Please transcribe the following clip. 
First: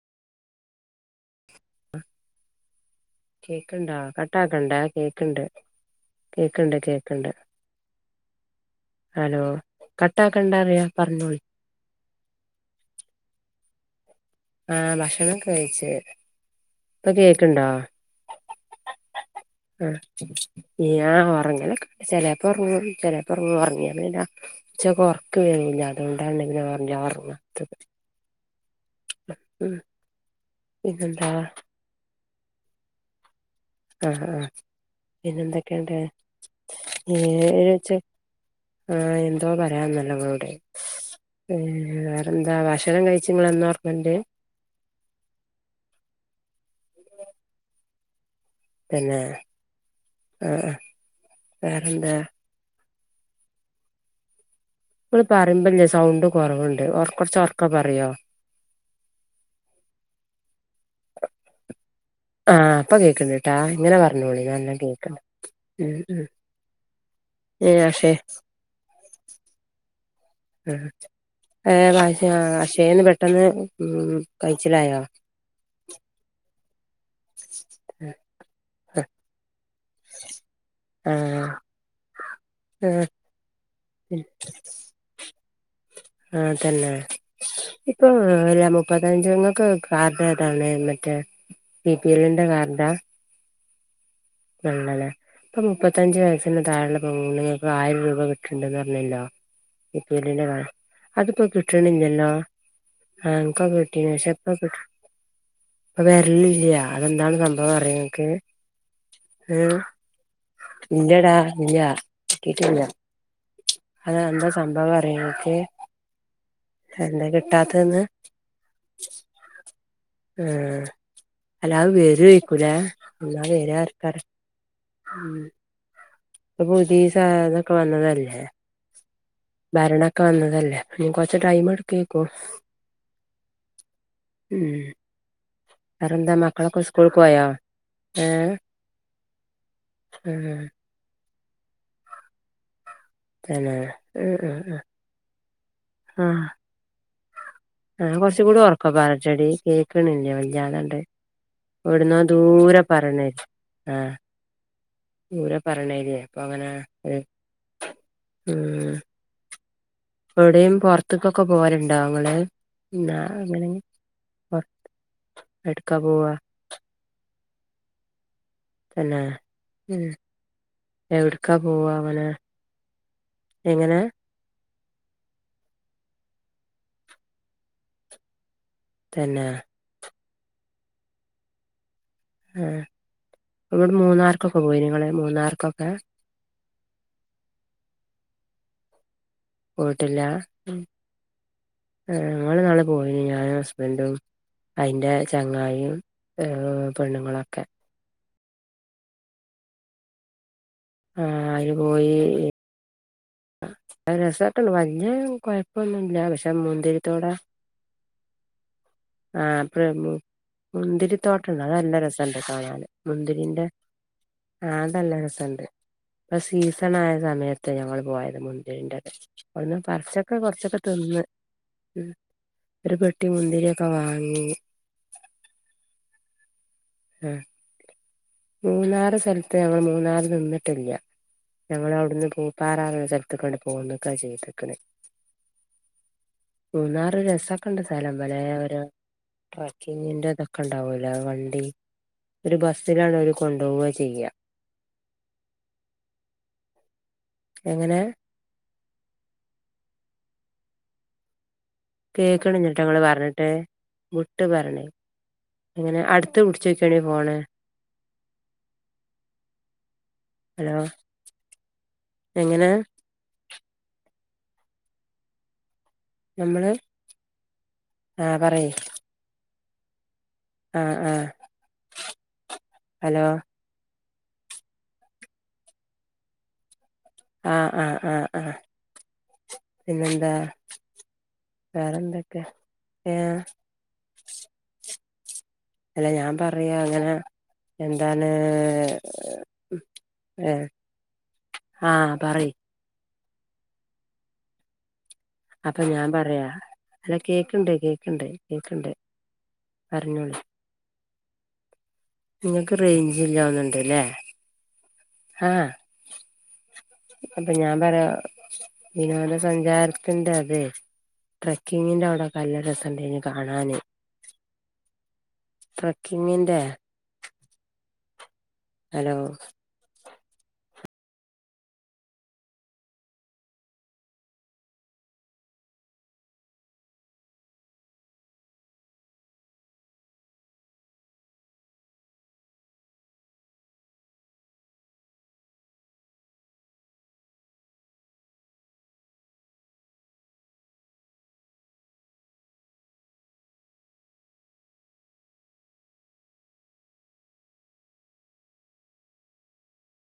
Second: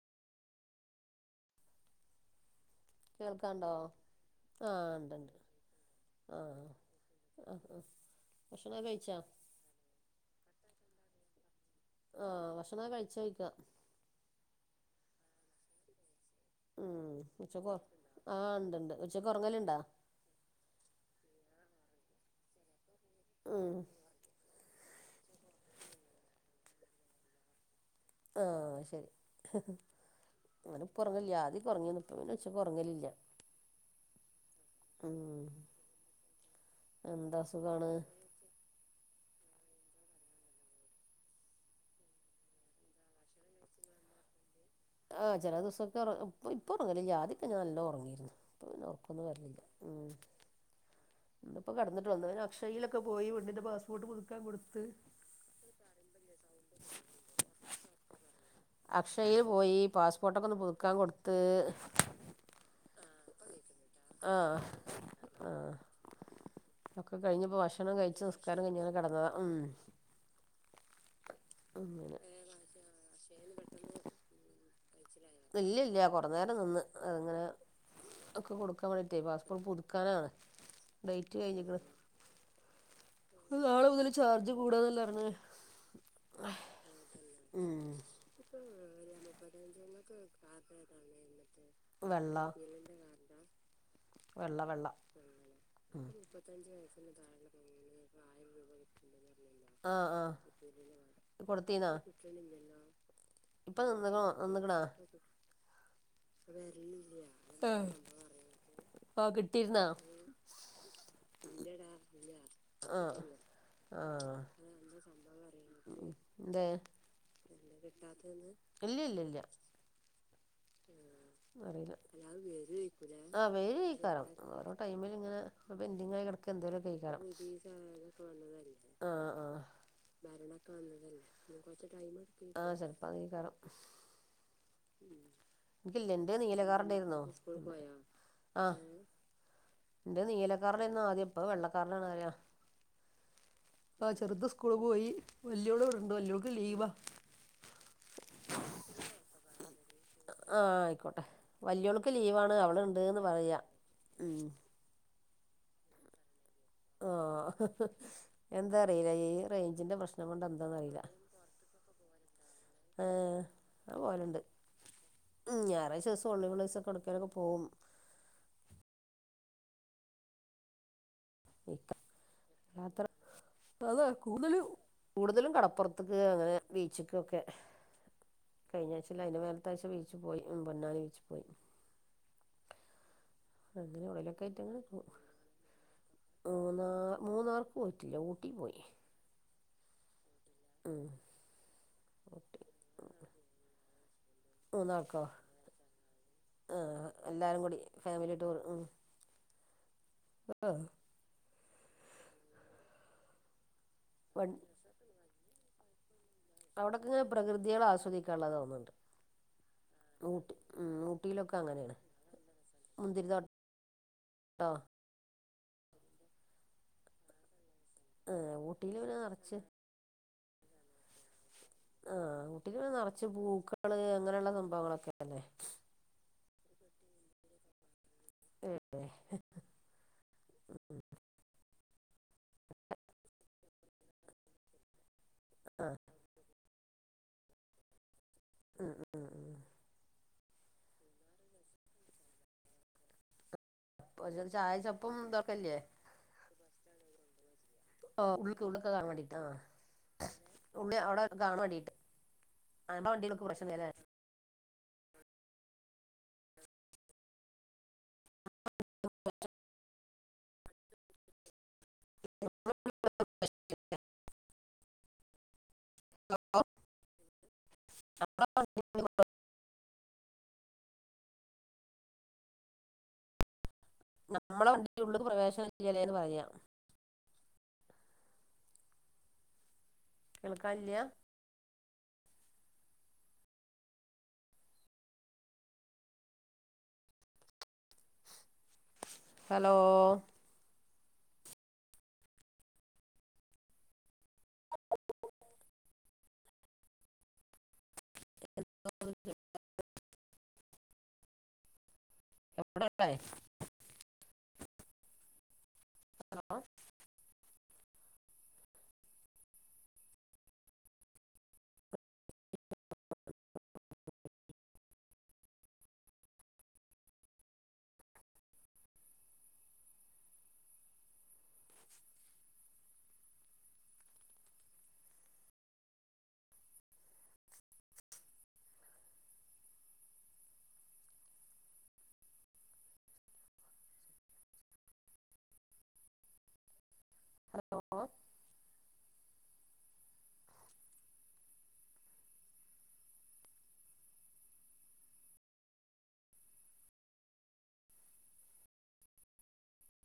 കേൾക്കാണ്ടോ കേക്കണ്ടാ ആ കട്ടാക്കണ്ടേ ഉണ്ട്ണ്ട് കേക്കണ്ട് ആ കേക്ക്ണ്ട് കേക്കണ്ട് ആ ആ ഭക്ഷണം കഴിച്ചാ ഹലോ കട്ടാക്കണ്ടാന്ന് യാ പറഞ്ഞോളി ആ ഭക്ഷണ കഴിച്ചോയ്ക്ക ആ ഭക്ഷണം ഒക്കഴിച്ച് ഉം ഉച്ചക്കോ ആ ഉണ്ട [unintelligible] ഇങ്ങനൊക്കെ ചേലെപ്പം ഒറങ്ങു ചിലപ്പൊറങ് ഉം ഉറങ്ങിയല്ല ഇച്ചൊക്കെ ഓർക്ക് വരൂല്ല അതുകൊണ്ടാണ [unintelligible] ഒറങ്ങാത്തത് ആ ശരി ഉം ഇവിടെ പിന്നെന്താ പ്പൊറങ്ങില്ല ആദ്യക്കേ [unintelligible] പിന്നേച്ചക്കൊർങ്ങലില്ല്യ ആ ആ പിന്നെന്തൊക്കെണ്ട് ഏ എന്താ അസുഖാണ് ഏഴച്ച് ആ എന്തോ പറയാന്ന്ല്ലോങ്ങളോട് വേറെന്താ ഭക്ഷണം കഴിച്ചുങ്ങളെന്നും ഒർങ്ങ്ണ്ട് ആ ചെല ദിവസൊക്കെറ ഇ ഇപ്പൊ ഉറങ്ങലില്ല ആദ്യക്ക ഞാ നല്ല ഉറങ്ങു ഇപ്പ പിന്നെ തന്നെ ഒറക്കൊന്നും വരുന്നില്ല ഉം ആഹ് ആഹ് ഇന്നിപ്പോ കടന്നിട്ട് വേറെന്താ [unintelligible] ക്ക പോയി വെണ്ണിന്റെ പാസ്പോർട്ട് പുതുക്കാൻ [unintelligible] ഇള് പറയുമ്പല്ലേ സൗണ്ട് കൊറവുണ്ട് ഒർകൊറച്ച് ഒർക്ക പറയോ അക്ഷയെ പോയി പാസ്പോർട്ടൊക്കൊന്ന് പുതുക്കാൻ കൊടുത്ത് ആഹ പ്പൊ കേക്കണ്ട് ട്ടാ ഇങ്ങനെ പറഞ്ഞോളി ആഹ് നല്ലാം കേൾക്കണ്ട് ആഹ് ഉം ഉം ഒക്കെ കഴിഞ്ഞ്പ്പോ ഏഹ് ഭക്ഷണം അക്ഷേ കഴിച്ച് നിസ്കാരം കയ്ഞ്ഞ് കെടന്നതാ ഉം ഏ അങ്ങനെ അക്ഷയേന്ന് പെട്ടെന്ന് ഉം കയ്ച്ചിലായോ ഇല്ലല്ല്യ കൊറ നേരം നിന്ന് അങ്ങനെ ഒക്കെ കൊടുക്കാൻ വേണ്ടീട്ടേ പാസ്പോർട്ട് പുതുക്കാനാണ് ആഹ് ഡേറ്റ് ആഹ് കഴിഞ്ഞ്ക്ണ് നാളെ മുതല് ചാർജ് കൂടാന്നല്ലേറിഞ്ഞേ ആ തന്നെ ഉം ഇപ്പൊ മുപ്പത്തഞ്ച്ങ്ങക്ക് പി വെള്ള എല്ലിന്റെ കാർഡാ വെള്ള വെള്ള വെള്ളല്ലേ ഇപ്പൊ മുപ്പത്തഞ്ച് വയസിന്റെ താഴെള്ള പെണ്ണുങ്ങൾക്ക് ആയിരം രൂപ കിട്ട്ണ്ടെന്ന് റഞ്ഞല്ലോ ആഹ് ആഹ് [unintelligible] അത്പ്പോ കൊടുത്തീന്നാ കിട്ട്ണ്ല്ല്യല്ലോ ആ ഇൻക്കൊക്കെ ഇപ്പം കിട്ടീനി നിന്ന്ക്ക്ണോ ക്ഷെ ഇപ്പം കിട്ട നിന്ന്ക്ക്ണാ പ്പൊ വരലില്ല്യ അതെന്താണ് സംഭവംന്ന് അറിയോങ്ങക്ക് ആഹ് ആ കിട്ടിയിരുന്നാ ഇല്ലടാ ഇല്ല കിട്ടിട്ടില്ല ആഹ് അത് ആഹ് എന്താ സംഭവം അറിയോങ്ങക്ക് എന്തെ [inaudible] ഇല്ലില്ല്യ ആഹ് അല്ല അത് വരുവായിരിക്കൂലേ എന്നാ ആ, വേര് വരാ കഴിക്കാരം, ആർക്കറിയാ ഓരോ ടൈമി, ഉം ലിങ്ങനെ, പെന്റിങ്, ആയി, കിടക്ക ഇപ്പൊ എന്ത പുതിയ ഉപയോഗ സാ ഇതൊക്കെ വന്നതല്ലേ ആ ഭരണൊക്കെ വന്നതല്ലേ ഇനി കൊറച്ച് ടൈം എടുക്കേക്കും ആ, ചെൽപ്പ, അതെകറ ഉം എനിക്കില്ല എന്റെ വേറെന്താ മക്കളൊക്കെ സ്കൂൾക്ക് നീലകാർണ്ടായിരുന്നോ പോയോ ഏഹ് ആഹ് എന്റെ ആഹ് നീലക്കാരുടെന്ന ആദ്യം ഇപ്പ വെള്ളക്കാാരടെ ആണ ആ തന്നെ ആ, ചെറുത ആഹ് സ്കൂള്, ആഹ് പോയി, വയോള്, ഇവിടുണ്ട്, ആഹ് വല്ലിയോൾക്ക് ലീവാ ആഹ് കൊറച്ചും കൂടി ഒറക്കെ പറയെടീ കേക്കണില്ല ആഹ വല്ലാതണ്ട് ആയിക്കോട്ടെ വലിയൊളക്ക് എവിടുന്നോ ലീവാണ് അവള ദൂരെ പറയണ ഇണ്ട്ന്ന് പറയാ ഉം ദൂരം പറയണേ നെ ആ ആഹ് എന്താ ഉം അറിയില യെ എവിടെയും പോറത്തേക്കൊക്കെ പോരുണ്ടോ അങ്ങളെ ആ ഏഹ് അത് പോവലുണ്ട് അങ്ങനപുറത്ത് ഉം ഞായാഴ് ദിവം ഓൺലൈൻ ക്ലാസ്സ്‌ ഒക്കെ എടുക്കാനൊക്കെ പോകും എന്ന എവിടക്കാ പോവാ അവന ഇക്കത്ര എങ്ങനെ അതാ കൂടുതലും കൂടുതലും കടപ്പുറത്തക്ക് അങ്ങനെ ബീച്ചുക്കൊക്കെ കഴിഞ്ഞ ആഴ് അതിന് തന്നെ വേലത്താഴ്ച്ച ബീച്ചു പോയി പൊന്നാനി വീച്ചു പോയി ആ ഇവിടെ അങ്ങനെ എവിടേലൊക്കെ മൂന്നാർക്കൊക്കെ ആയിട്ട് പോയി അങ്ങനെ നിങ്ങള് പോകും മൂന്നാർക്കൊക്കെ മൂന്നാ മൂന്നാർക്ക് പോയിട്ടില്ല ഊട്ടി പോയി പോട്ടില്ല ഉം ഞങ്ങ നാളെ പോയി ഞാനും ഹസ്ബൻറും അതിന്റെ മൂന്നാർക്കോ ചങ്ങായിയും ഏർ പെണ്ണുങ്ങളൊക്കെ ആ ആ അര് പോയി രസമായിട്ടുണ്ട് വല്ല്യ കൊഴപ്പൊന്നു മില്ല പക്ഷെ അവിടക്ക മുന്തിരിത്തോട പ്രകൃതികള ആസ്വദിക്കാനുള്ളതോന്നുന്നുണ്ട് ആഹ അപ്പ മുന്തിരി ഊട്ടിയിലൊക്കെ തോട്ടുണ്ട് അത അങ്ങനെയാണ് നല്ല രസുണ്ട് കാണാന് മുന്തിരിത്തോട്ടോ മുന്തിരീന്റെ ആ് അതല്ല രസുണ്ട് ഇപ്പൊ സീസണ ആയ സമയത്ത് ഞങ്ങള്ൾ പോയത് ഊട്ടിയിൽ മുന്തിരിന്റെ പിന്നെ നിറച്ച് ഒവിടുന്ന് പറിച്ച ഒക്കെ കുറച്ചൊക്കെ തിന്ന്ന്ന് ആഹഊട്ടി ക്ക് നിറച്ച് മുന്തിരിയൊക്കെ പൂക്കള് വാങ്ങി അങ്ങനെയുള്ള സംഭവങ്ങളൊക്കെ അല്ലെ ആഹ ഏ, മൂന്നാറ് സ്ഥലത്ത് ഞങ്ങൾ മൂന്നാറ് നിന്നിട്ടില്ല ഞങ്ങ അവിടുന്ന് പൂ പാറ എന്ന സ്ഥലത്ത് ക്കാണ് പോകുന്നുക്ക ചെയ്തക്കണേ ആഹ് മൂന്നാറ്, രസൊക്കെണ്ട്, സ്ഥലം, വളരെ, ഒരു, ഉം ഉം ട്രക്കിങ്ങിന്റെ, തൊക്കെ ണ്ടാവൂല വണ്ടി ഒരു ബസ്സിലാാണ് ഒരു കൊണ്ട് ഒരു ചായ ചപ്പും ഇതൊക്കല്ലേ എങ്ങനെ ഉ ഉള്ളൊക്കെ കാണാ വേണ്ടിട്ട് ആ ഉള്ള അവിടെ കാണാ വേണ്ടിട്ട് കേക്കണില്ല നിങ്ങൾ നമ്മടെ വണ്ടികൾക്ക് പറഞ്ഞിട്ട് പ്രശ്നല്ലേ മുട്ട് വരണ് അങ്ങനെ അടുത്ത് പിടിച്ചോക്കണ ഫോണ് ഹലോ എങ്ങനെ നമ്മള് ആഹ് പറയ് ആഹ് ആ ഹ് ഹലോ നമ്മളെ വണ്ടിള്ള പ്രവേശം ഇില്ലല്ലേന്ന് പറയാ ആഹ് ആഹ് ആഹ് പിന്നെെന്താ കേൾക്കാനില്ല വേറെന്തൊക്കെ ഏ അല്ല ഞാൻ പറയാ അങ്ങനെ എന്താണ് ഹലോ ഏഹ് ആഹ് പറ അപ്പൊ ഞാൻ പറയാ അല്ല കേക്കുണ്ട് കേക്കുണ്ട് കേക്കുണ്ട് അറിഞ്ഞോളി നിങ്ങക്ക് എവിടെ റേഞ്ച് ഇല്ലാവുന്നുണ്ട്ല്ലേ? ആഹ ഹലോ ഞാൻ പറയാ വിനോദ സഞ്ചാരത്തിന്റെ അതെ? ട്രക്കിങ്ങിന്റെ അവിടെ കല്ല രസംണ്ട് കാണാനാന്. ട്രക്കിങ്ങിന്റെ ഹലോ ഹലോ?